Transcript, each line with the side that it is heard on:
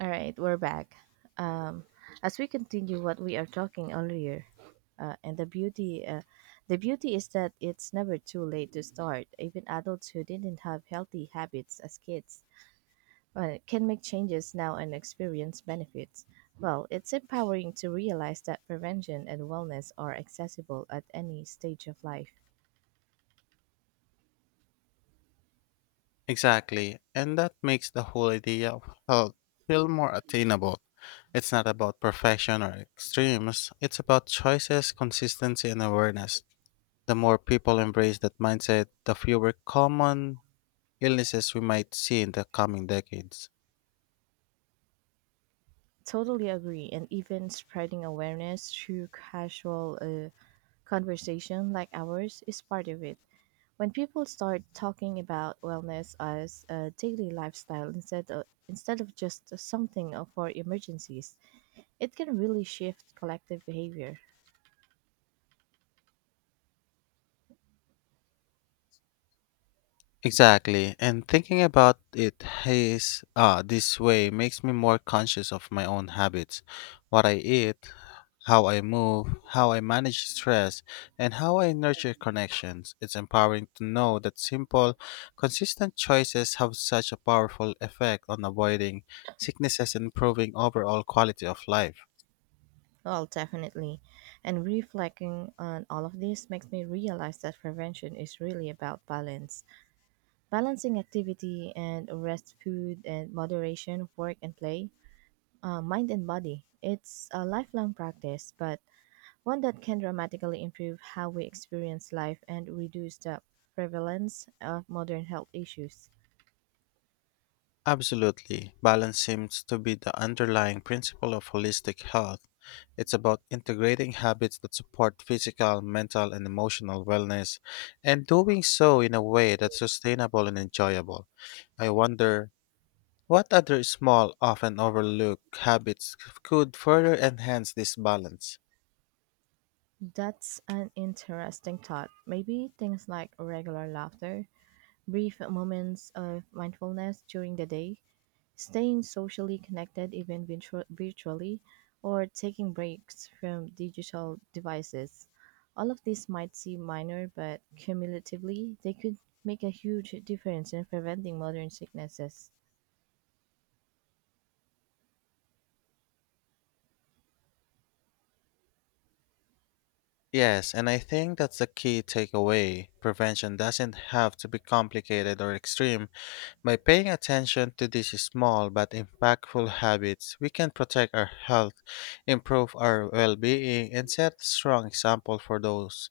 right: All right, we're back. Um, as we continue what we are talking earlier, uh, and the beauty, uh, the beauty is that it's never too late to start. Even adults who didn't have healthy habits as kids can make changes now and experience benefits. Well, it's empowering to realize that prevention and wellness are accessible at any stage of life.
left: Exactly. And that makes the whole idea of health feel more attainable. It's not about perfection or extremes, it's about choices, consistency, and awareness. The more people embrace that mindset, the fewer common illnesses we might see in the coming decades.
right: Totally agree, and even spreading awareness through casual conversation like ours is part of it. When people start talking about wellness as a daily lifestyle instead of just something for emergencies, it can really shift collective behavior.
left: Exactly. And thinking about it this way makes me more conscious of my own habits, what I eat, how I move, how I manage stress, and how I nurture connections. It's empowering to know that simple, consistent choices have such a powerful effect on avoiding sicknesses and improving overall quality of life.
right: Well, definitely. And reflecting on all of this makes me realize that prevention is really about balance. Balancing activity and rest, food and moderation, work and play, mind and body. It's a lifelong practice, but one that can dramatically improve how we experience life and reduce the prevalence of modern health issues.
left: Absolutely. Balance seems to be the underlying principle of holistic health. It's about integrating habits that support physical, mental, and emotional wellness, and doing so in a way that's sustainable and enjoyable. I wonder what other small, often overlooked habits could further enhance this balance.
right: That's an interesting thought. Maybe things like regular laughter, brief moments of mindfulness during the day, staying socially connected even virtually, or taking breaks from digital devices. All of these might seem minor, but cumulatively, they could make a huge difference in preventing modern sicknesses.
left: Yes, and I think that's the key takeaway. Prevention doesn't have to be complicated or extreme. By paying attention to these small but impactful habits, we can protect our health, improve our well-being, and set a strong example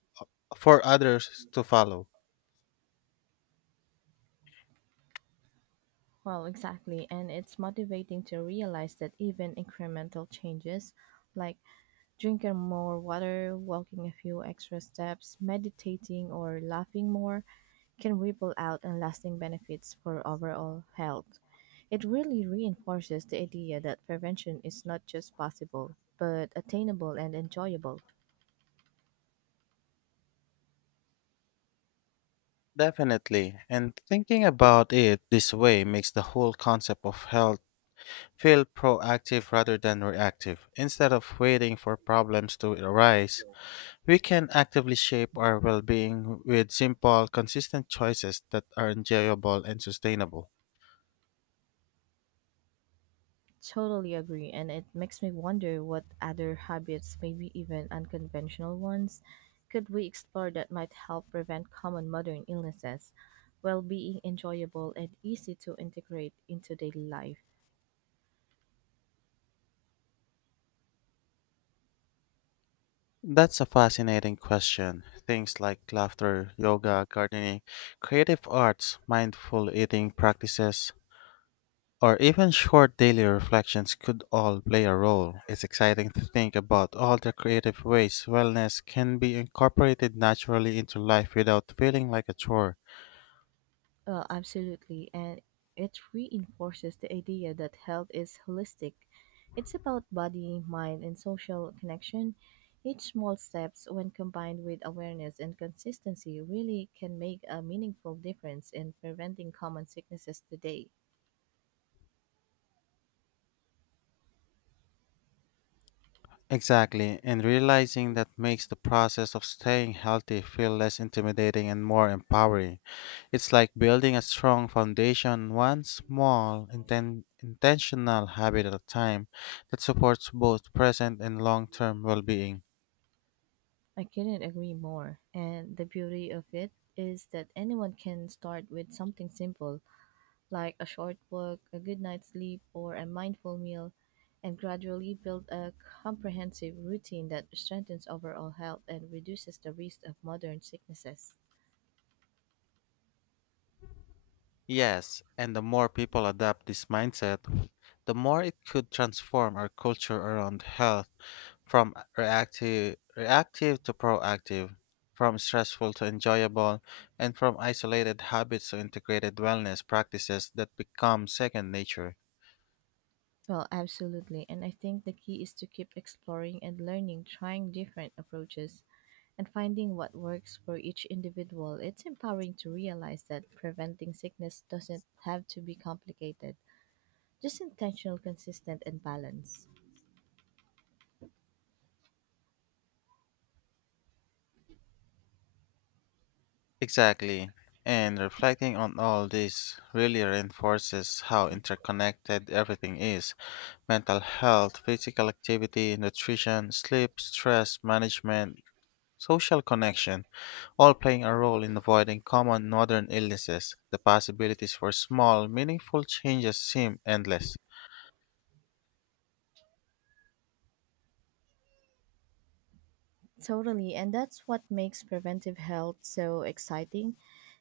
left: for others to follow.
right: Well, exactly. And it's motivating to realize that even incremental changes like drinking more water, walking a few extra steps, meditating, or laughing more can ripple out and lasting benefits for overall health. It really reinforces the idea that prevention is not just possible, but attainable and enjoyable.
left: Definitely. And thinking about it this way makes the whole concept of health feel proactive rather than reactive. Instead of waiting for problems to arise, we can actively shape our well being with simple, consistent choices that are enjoyable and sustainable.
right: Totally agree, and it makes me wonder what other habits, maybe even unconventional ones, could we explore that might help prevent common modern illnesses while being enjoyable and easy to integrate into daily life.
left: That's a fascinating question. Things like laughter, yoga, gardening, creative arts, mindful eating practices, or even short daily reflections could all play a role. It's exciting to think about all the creative ways wellness can be incorporated naturally into life without feeling like a chore.
right: Well, absolutely, and it reinforces the idea that health is holistic. It's about body, mind, and social connection. Each small steps, when combined with awareness and consistency, really can make a meaningful difference in preventing common sicknesses today.
left: Exactly, and realizing that makes the process of staying healthy feel less intimidating and more empowering. It's like building a strong foundation, one small, intentional habit at a time that supports both present and long term well being.
right: I couldn't agree more. And the beauty of it is that anyone can start with something simple like a short walk, a good night's sleep, or a mindful meal, and gradually build a comprehensive routine that strengthens overall health and reduces the risk of modern sicknesses.
left: Yes, and the more people adopt this mindset, the more it could transform our culture around health from reactive to proactive, from stressful to enjoyable, and from isolated habits to integrated wellness practices that become second nature.
right: Well, absolutely. And I think the key is to keep exploring and learning, trying different approaches and finding what works for each individual. It's empowering to realize that preventing sickness doesn't have to be complicated, just intentional, consistent, and balanced.
left: Exactly. And reflecting on all this really reinforces how interconnected everything is: mental health, physical activity, nutrition, sleep, stress management, social connection, all playing a role in avoiding common northern illnesses. The possibilities for small, meaningful changes seem endless.
right: Totally, and that's what makes preventive health so exciting.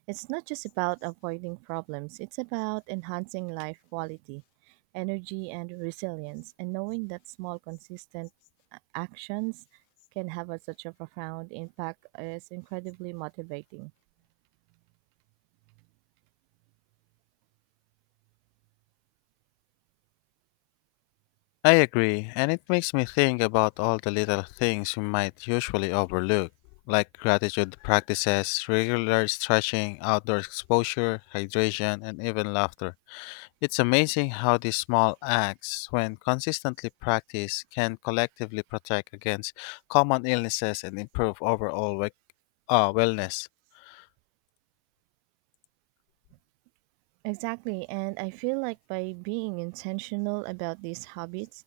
right: It's not just about avoiding problems, it's about enhancing life quality, energy, and resilience, and knowing that small, consistent actions can have such a profound impact is incredibly motivating.
left: I agree, and it makes me think about all the little things we might usually overlook, like gratitude practices, regular stretching, outdoor exposure, hydration, and even laughter. It's amazing how these small acts, when consistently practiced, can collectively protect against common illnesses and improve overall wellness.
right: Exactly, and I feel like by being intentional about these habits,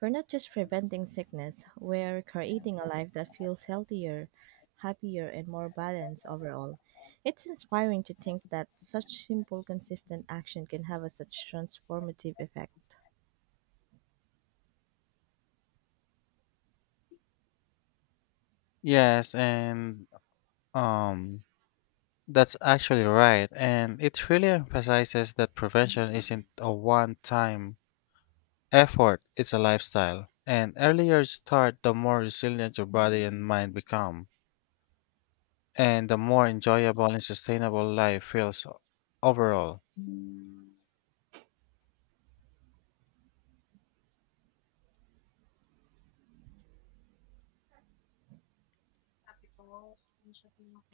right: we're not just preventing sickness, we're creating a life that feels healthier, happier, and more balanced overall. It's inspiring to think that such simple, consistent action can have a such transformative effect.
left: Yes, and um, that's actually right. And it really emphasizes that prevention isn't a one time effort, it's a lifestyle. And earlier you start, the more resilient your body and mind become, and the more enjoyable and sustainable life feels overall.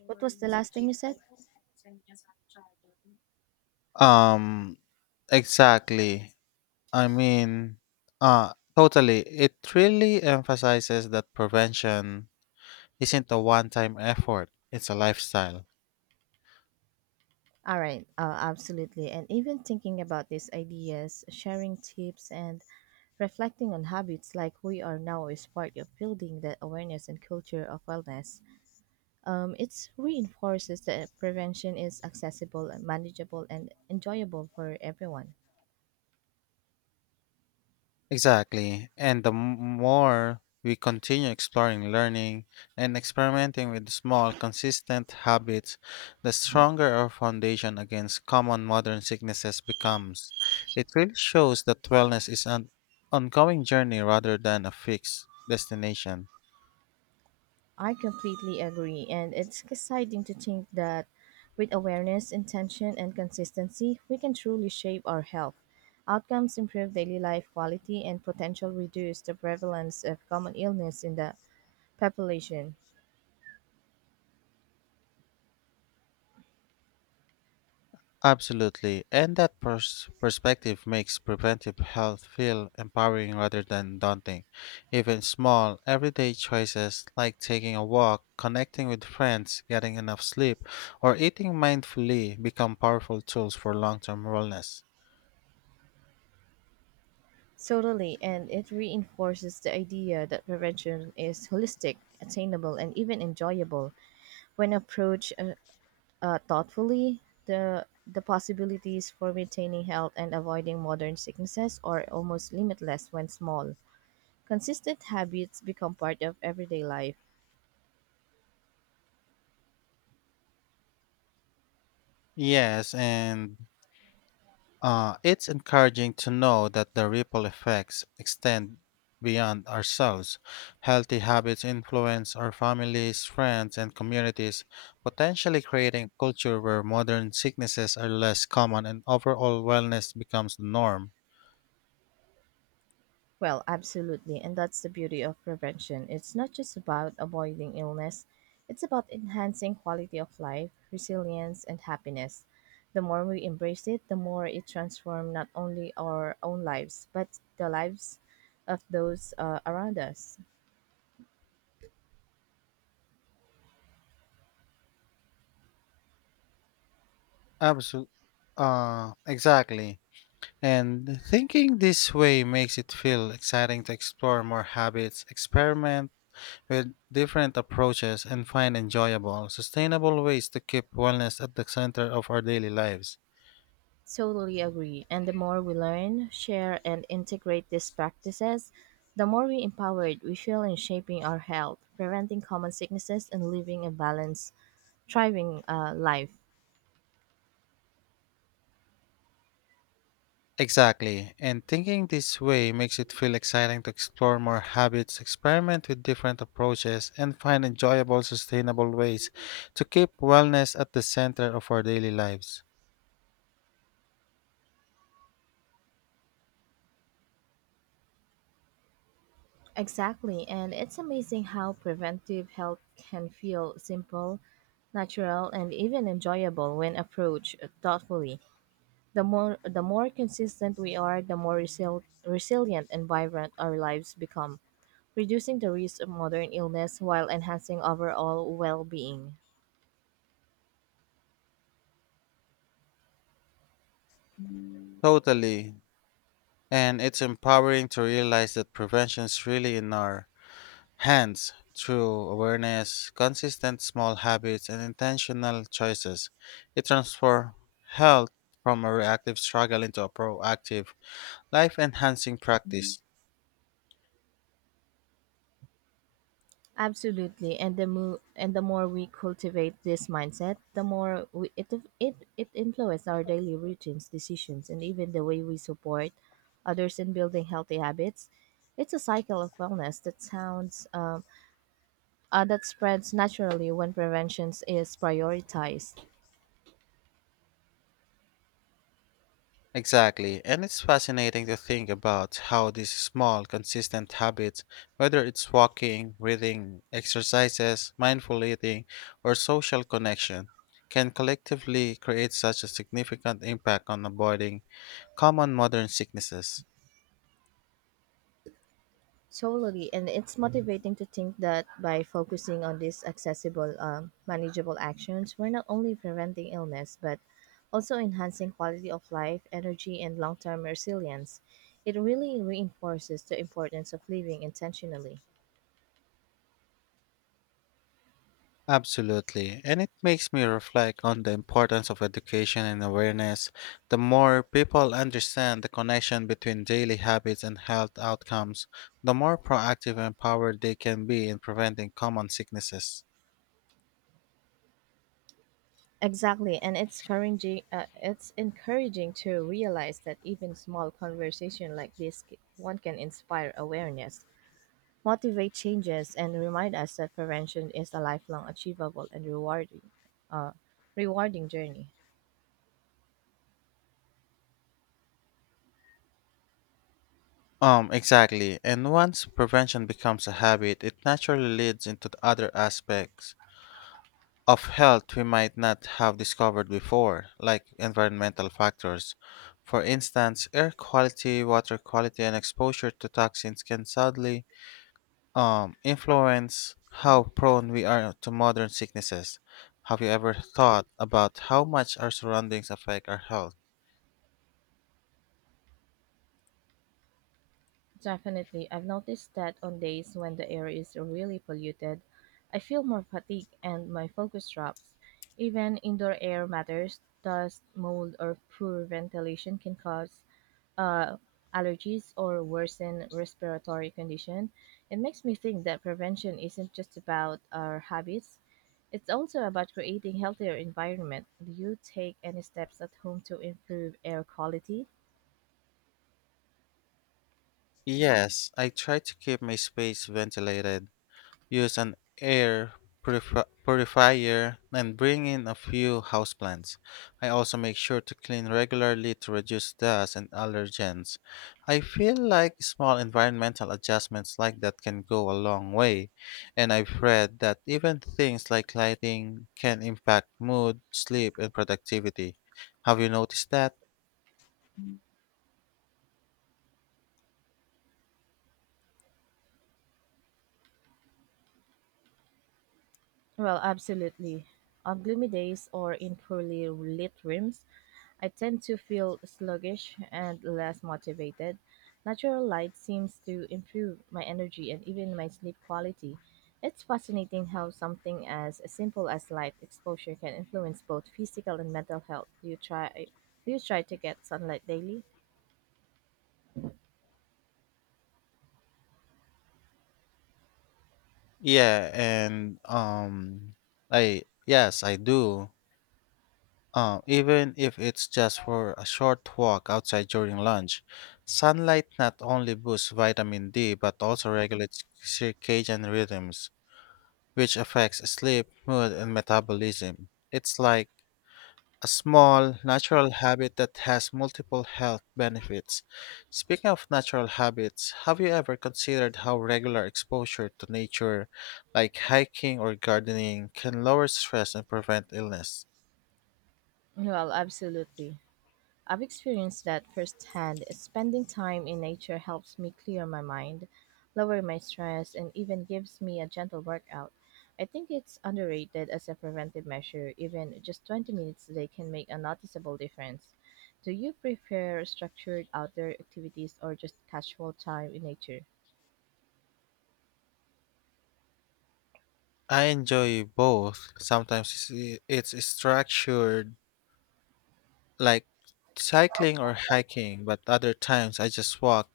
right: What was the last thing you said?
left: Um, Exactly. I mean, Totally. It really emphasizes that prevention isn't a one time effort, it's a lifestyle.
right: All right, absolutely. And even thinking about these ideas, sharing tips, and reflecting on habits like we are now is part of building that awareness and culture of wellness. It reinforces that prevention is accessible, and manageable, and enjoyable for everyone.
left: Exactly. And more we continue exploring, learning, and experimenting with small, consistent habits, the stronger our foundation against common modern sicknesses becomes. It really shows that wellness is an ongoing journey rather than a fixed destination.
right: I completely agree, and it's exciting to think that with awareness, intention, and consistency, we can truly shape our health. Outcomes improve daily life quality and potential reduce the prevalence of common illness in the population.
left: Absolutely, and that perspective makes preventive health feel empowering rather than daunting. Even small, everyday choices like taking a walk, connecting with friends, getting enough sleep, or eating mindfully become powerful tools for long term wellness.
right: Totally, and it reinforces the idea that prevention is holistic, attainable, and even enjoyable. When approached thoughtfully, the possibilities for maintaining health and avoiding modern sicknesses are almost limitless when small. Consistent habits become part of everyday life.
left: Yes, and it's encouraging to know that the ripple effects extend beyond ourselves. Healthy habits influence our families, friends, and communities, potentially creating a culture where modern sicknesses are less common and overall wellness becomes the norm.
right: Well, absolutely. And that's the beauty of prevention. It's not just about avoiding illness, it's about enhancing quality of life, resilience, and happiness. The more we embrace it, the more it transforms not only our own lives, but the lives of those around us.
left: Absolutely. Exactly. And thinking this way makes it feel exciting to explore more habits, experiment, with different approaches and find enjoyable, sustainable ways to keep wellness at the center of our daily lives.
right: Totally agree. And the more we learn, share, and integrate these practices, the more we empowered we feel in shaping our health, preventing common sicknesses, and living a balanced, thriving life.
left: Exactly, and thinking this way makes it feel exciting to explore more habits, experiment with different approaches, and find enjoyable, sustainable ways to keep wellness at the center of our daily lives.
right: Exactly, and it's amazing how preventive health can feel simple, natural, and even enjoyable when approached thoughtfully. The more consistent we are, the more resilient and vibrant our lives become, reducing the risk of modern illness while enhancing overall well-being.
left: Totally, and it's empowering to realize that prevention is really in our hence, through awareness, consistent small habits, and intentional choices, it transforms health from a reactive struggle into a proactive, life enhancing practice.
right: Absolutely, and the more we cultivate this mindset, the more we, it influences our daily routines, decisions, and even the way we support others in building healthy habits. It's a cycle of wellness that sounds that spreads naturally when prevention is prioritized.
left: Exactly, and it's fascinating to think about how these small, consistent habits, whether it's walking, breathing, exercises, mindful eating, or social connection, can collectively create such a significant impact on avoiding common modern sicknesses.
right: Totally, and it's motivating to think that by focusing on these accessible, manageable actions, we're not only preventing illness but also enhancing quality of life, energy, and long term resilience. It really reinforces the importance of living intentionally.
left: Absolutely. And it makes me reflect on the importance of education and awareness. The more people understand the connection between daily habits and health outcomes, the more proactive and empowered they can be in preventing common sicknesses.
right: Exactly, and it's encouraging. It's encouraging to realize that even small conversation like this, one can inspire awareness, motivate changes and remind us that prevention is a lifelong achievable and uh, rewarding journey.
left: Exactly. And once prevention becomes a habit, it naturally leads into the other aspects of health we might not have discovered before, like environmental factors. For instance, air quality, water quality, and exposure to toxins can sadly influence how prone we are to modern sicknesses. Have you ever thought about how much our surroundings affect our health?
right: Definitely, I've noticed that on days when the air is really polluted I feel more fatigue and my focus drops even indoor air matters dust mold or poor ventilation can cause uh, allergies or worsen respiratory condition. It makes me think that prevention isn't just about our habits. It's also about creating healthier environment. Do you take any steps at home to improve air quality?
left: Yes, I try to keep my space ventilated, use an air purifier and bring in a few houseplants. I also make sure to clean regularly to reduce dust and allergens. I feel like small environmental adjustments like that can go a long way, and I've read that even things like lighting can impact mood, sleep, and productivity. Have you noticed that?
right: Well, absolutely. On gloomy days or in poorly lit rooms, I tend to feel sluggish and less motivated. Natural light seems to improve my energy and even my sleep quality. It's fascinating how something as simple as light exposure can influence both physical and mental health. Do you try to get sunlight daily?
left: Yeah, and I Yes, I do. Even if it's just for a short walk outside during lunch, sunlight not only boosts vitamin D but also regulates circadian rhythms, which affects sleep, mood, and metabolism. It's like a small natural habit that has multiple health benefits. Speaking of natural habits, have you ever considered how regular exposure to nature, like hiking or gardening, can lower stress and prevent illness?
right: Well, absolutely. I've experienced that firsthand. Spending time in nature helps me clear my mind, lower my stress, and even gives me a gentle workout. I think it's underrated as a preventive measure. Even just 20 minutes a day can make a noticeable difference. Do you prefer structured outdoor activities or just casual time in nature?
left: I enjoy both. Sometimes it's structured, like cycling or hiking, but other times I just walk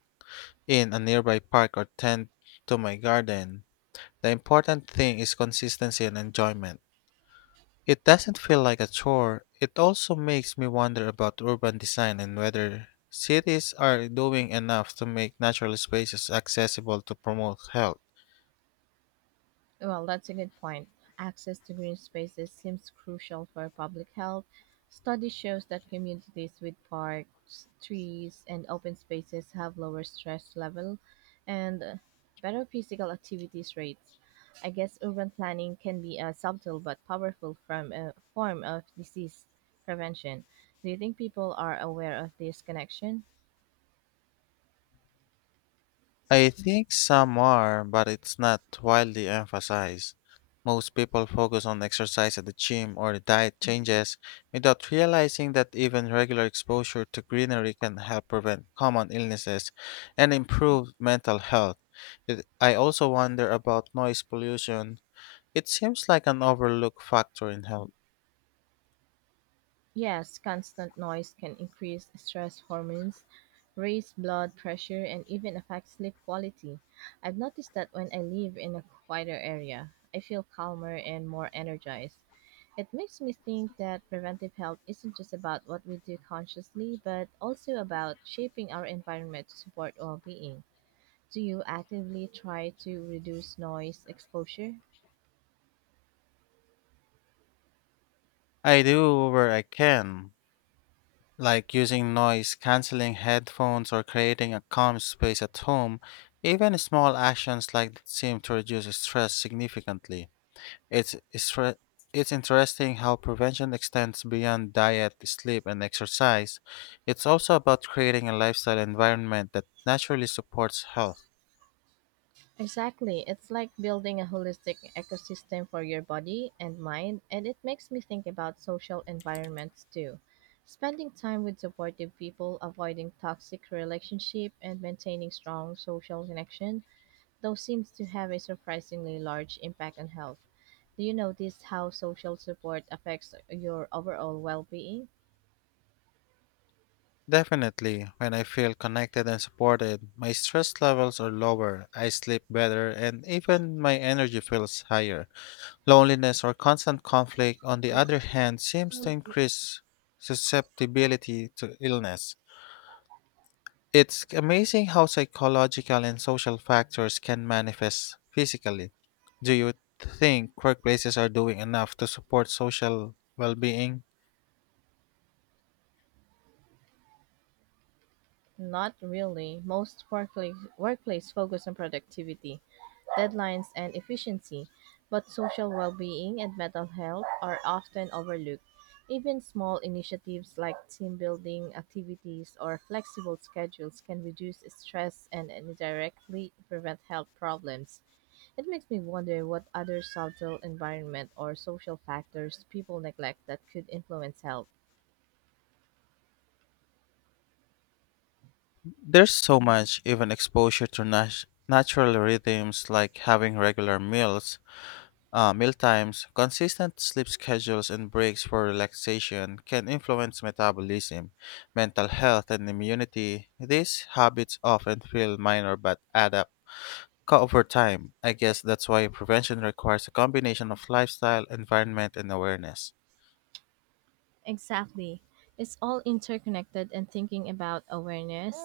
left: in a nearby park or tend to my garden. The important thing is consistency and enjoyment. It doesn't feel like a chore. It also makes me wonder about urban design and whether cities are doing enough to make natural spaces accessible to promote health.
right: Well, that's a good point. Access to green spaces seems crucial for public health. Study shows that communities with parks, trees, and open spaces have lower stress level and better physical activities rates. I guess urban planning can be a subtle but powerful from a form of disease prevention. Do you think people are aware of this connection?
left: I think some are, but it's not widely emphasized. Most people focus on exercise at the gym or diet changes without realizing that even regular exposure to greenery can help prevent common illnesses and improve mental health. I also wonder about noise pollution. It seems like an overlooked factor in health.
right: Yes, constant noise can increase stress hormones, raise blood pressure, and even affect sleep quality. I've noticed that when I live in a quieter area, I feel calmer and more energized. It makes me think that preventive health isn't just about what we do consciously, but also about shaping our environment to support well being. Do you actively try to reduce noise exposure?
left: I do where I can, like using noise canceling headphones or creating a calm space at home, even small actions like that seem to reduce stress significantly. It's, stre- it's interesting how prevention extends beyond diet, sleep, and exercise. It's also about creating a lifestyle environment that naturally supports health.
right: Exactly. It's like building a holistic ecosystem for your body and mind, and it makes me think about social environments too. Spending time with supportive people, avoiding toxic relationship, and maintaining strong social connection, though seems to have a surprisingly large impact on health. Do you notice how social support affects your overall well-being?
left: Definitely, when I feel connected and supported, my stress levels are lower, I sleep better, and even my energy feels higher. Loneliness or constant conflict, on the other hand, seems to increase susceptibility to illness. It's amazing how psychological and social factors can manifest physically. Do you think workplaces are doing enough to support social well being?
right: Not really. Most workplace focus on productivity deadlines, and efficiency, but social well being and mental health are often overlooked. Even small initiatives like team building activities or flexible schedules can reduce stress and indirectly prevent health problems. It makes me wonder what other subtle environment or social factors people neglect that could influence health.
left: There's so much, even exposure to natural rhythms like having regular meals, meal times, consistent sleep schedules, and breaks for relaxation can influence metabolism, mental health, and immunity. These habits often feel minor but add up over time. I guess that's why prevention requires a combination of lifestyle, environment, and awareness.
right: Exactly. It's all interconnected and thinking about awareness.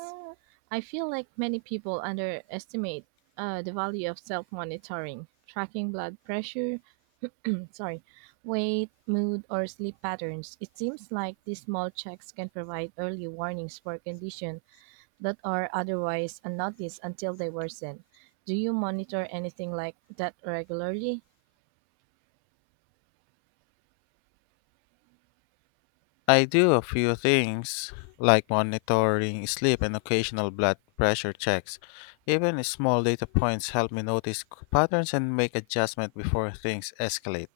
right: I feel like many people underestimate the value of self monitoring, tracking blood pressure, sorry, weight, mood, or sleep patterns. It seems like these small checks can provide early warnings for conditions that are otherwise unnoticed until they worsen. Do you monitor anything like that regularly?
left: I do a few things like monitoring sleep and occasional blood pressure checks. Even small data points help me notice patterns and make adjustment before things escalate.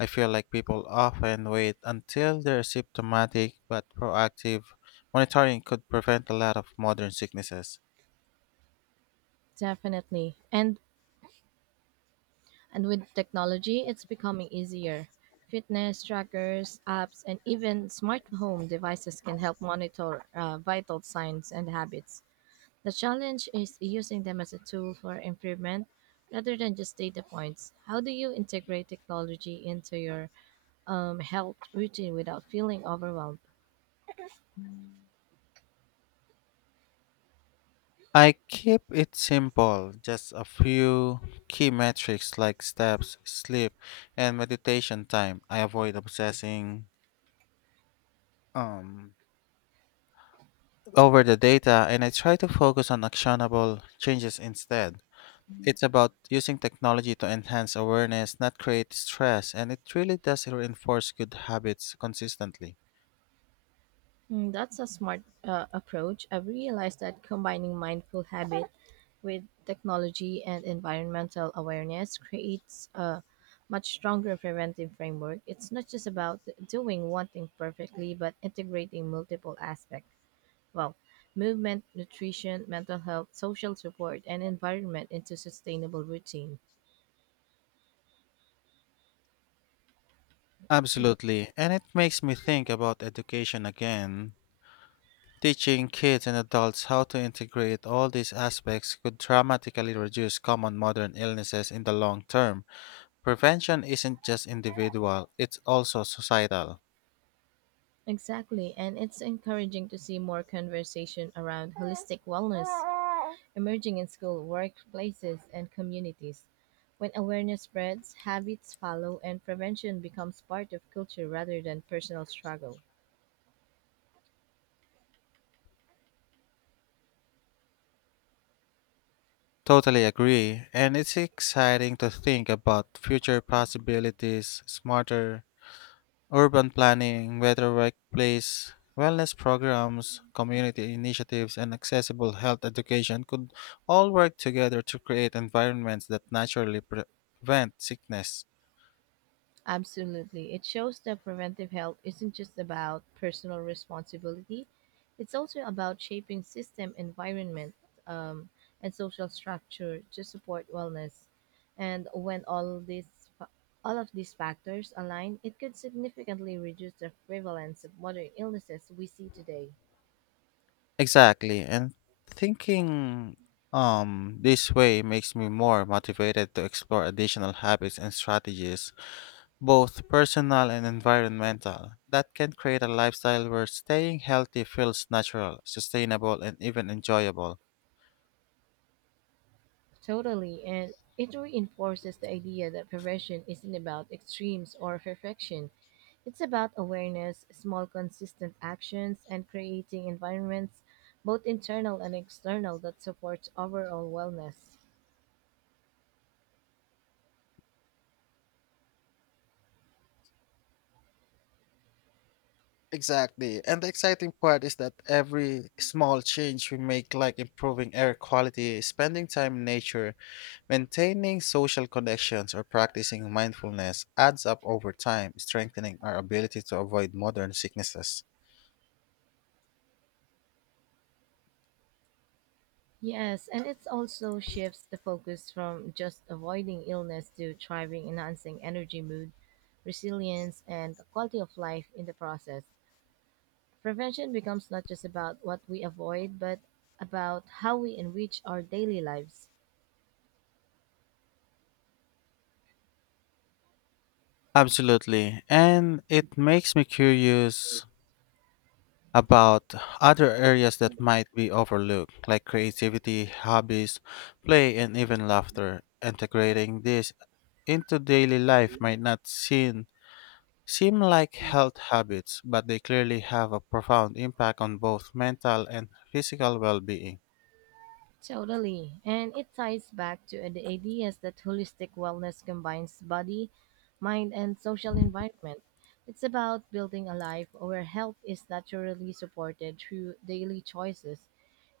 left: I feel like people often wait until they're symptomatic, but proactive monitoring could prevent a lot of modern sicknesses.
right: Definitely. And with technology, it's becoming easier. Fitness trackers, apps, and even smart home devices can help monitor vital signs and habits. The challenge is using them as a tool for improvement rather than just data points. How do you integrate technology into your health routine without feeling overwhelmed?
left: I keep it simple, just a few key metrics like steps, sleep, and meditation time. I avoid obsessing um over the data and I try to focus on actionable changes instead. It's about using technology to enhance awareness, not create stress, and it really does reinforce good habits consistently.
right: Mm, that's a smart approach. I've realized that combining mindful habit with technology and environmental awareness creates a much stronger preventive framework. It's not just about doing one thing perfectly, but integrating multiple aspects. Well, movement, nutrition, mental health, social support, and environment into sustainable routines.
left: Absolutely, and it makes me think about education again. Teaching kids and adults how to integrate all these aspects could dramatically reduce common modern illnesses in the long term. Prevention isn't just individual, it's also societal.
right: Exactly, and it's encouraging to see more conversation around holistic wellness emerging in school, workplaces, and communities. When awareness spreads, habits follow, and prevention becomes part of culture rather than personal struggle.
left: Totally agree. And it's exciting to think about future possibilities: smarter urban planning, better workplace wellness programs, community initiatives, and accessible health education could all work together to create environments that prevent sickness.
right: Absolutely. It shows that preventive health isn't just about personal responsibility, it's also about shaping system, environment, um, and social structure to support wellness. And when all these fa- all of these factors align, it could significantly reduce the prevalence of modern illnesses we see today.
left: Exactly. And thinking this way makes me more motivated to explore additional habits and strategies, both personal and environmental, that can create a lifestyle where staying healthy feels natural, sustainable, and even enjoyable.
right: Totally, and it reinforces the idea that prevention isn't about extremes or perfection. It's about awareness, small consistent actions, and creating environments, both internal and external, that support overall wellness.
left: Exactly. And the exciting part is that every small change we make, like improving air quality, spending time in nature, maintaining social connections, or practicing mindfulness, adds up over time, strengthening our ability to avoid modern sicknesses.
right: Yes, and it also shifts the focus from just avoiding illness to thriving, enhancing energy, mood, resilience, and the quality of life in the process. Prevention becomes not just about what we avoid, but about how we enrich our daily lives.
left: Absolutely. And it makes me curious about other areas that might be overlooked, like creativity, hobbies, play, and even laughter. Integrating this into daily life might not seem, seem like health habits, but they clearly have a profound impact on both mental and physical well being.
right: Totally. And it ties back to the ideas that holistic wellness combines body, mind, and social environment. It's about building a life where health is naturally supported through daily choices,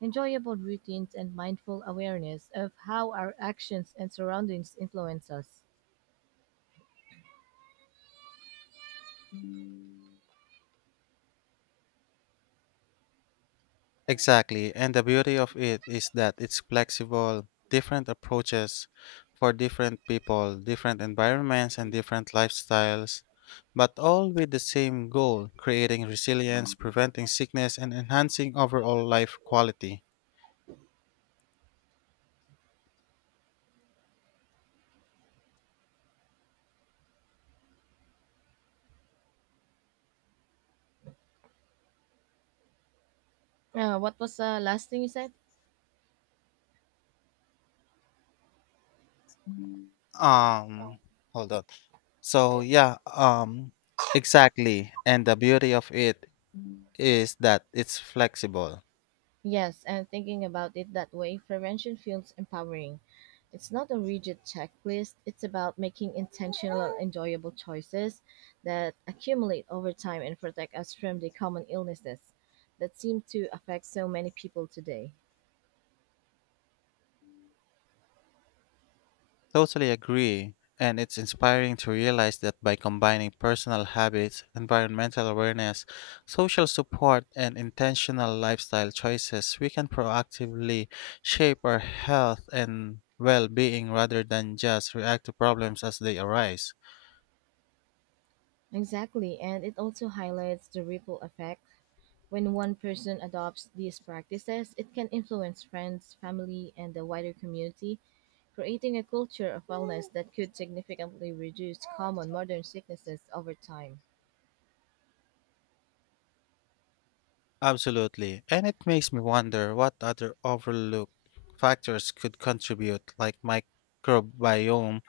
right: enjoyable routines, and mindful awareness of how our actions and surroundings influence us.
left: Exactly, and the beauty of it is that it's flexible: different approaches for different people, different environments, and different lifestyles, but all with the same goal: creating resilience, preventing sickness, and enhancing overall life quality.
right: What was the last thing you said?
left: Um, Hold on. So, yeah, um, exactly, and the beauty of it is that it's flexible.
right: Yes, and thinking about it that way, prevention feels empowering. It's not a rigid checklist, it's about making intentional, enjoyable choices that accumulate over time and protect us from the common illnesses that seem to affect so many people today.
left: Totally agree. And it's inspiring to realize that by combining personal habits, environmental awareness, social support, and intentional lifestyle choices, we can proactively shape our health and well being rather than just react to problems as they arise.
right: Exactly, and it also highlights the ripple effect. When one person adopts these practices, it can influence friends, family, and the wider community, creating a culture of wellness that could significantly reduce common modern sicknesses over time.
left: Absolutely. And it makes me wonder what other overlooked factors could contribute, like microbiome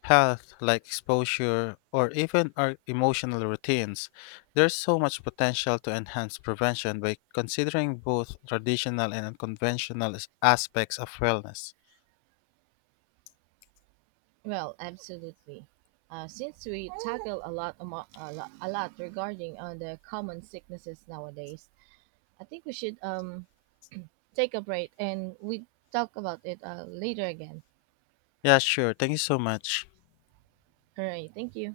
left: health, like exposure, or even our emotional routines. There's so much potential to enhance prevention by considering both traditional and unconventional aspects of wellness.
right: Well, absolutely. Since we tackle a lot, amo- a lot regarding on the common sicknesses nowadays, I think we should take a break and we talk about it later again.
left: Yeah, sure. Thank you so much.
right: All right, thank you.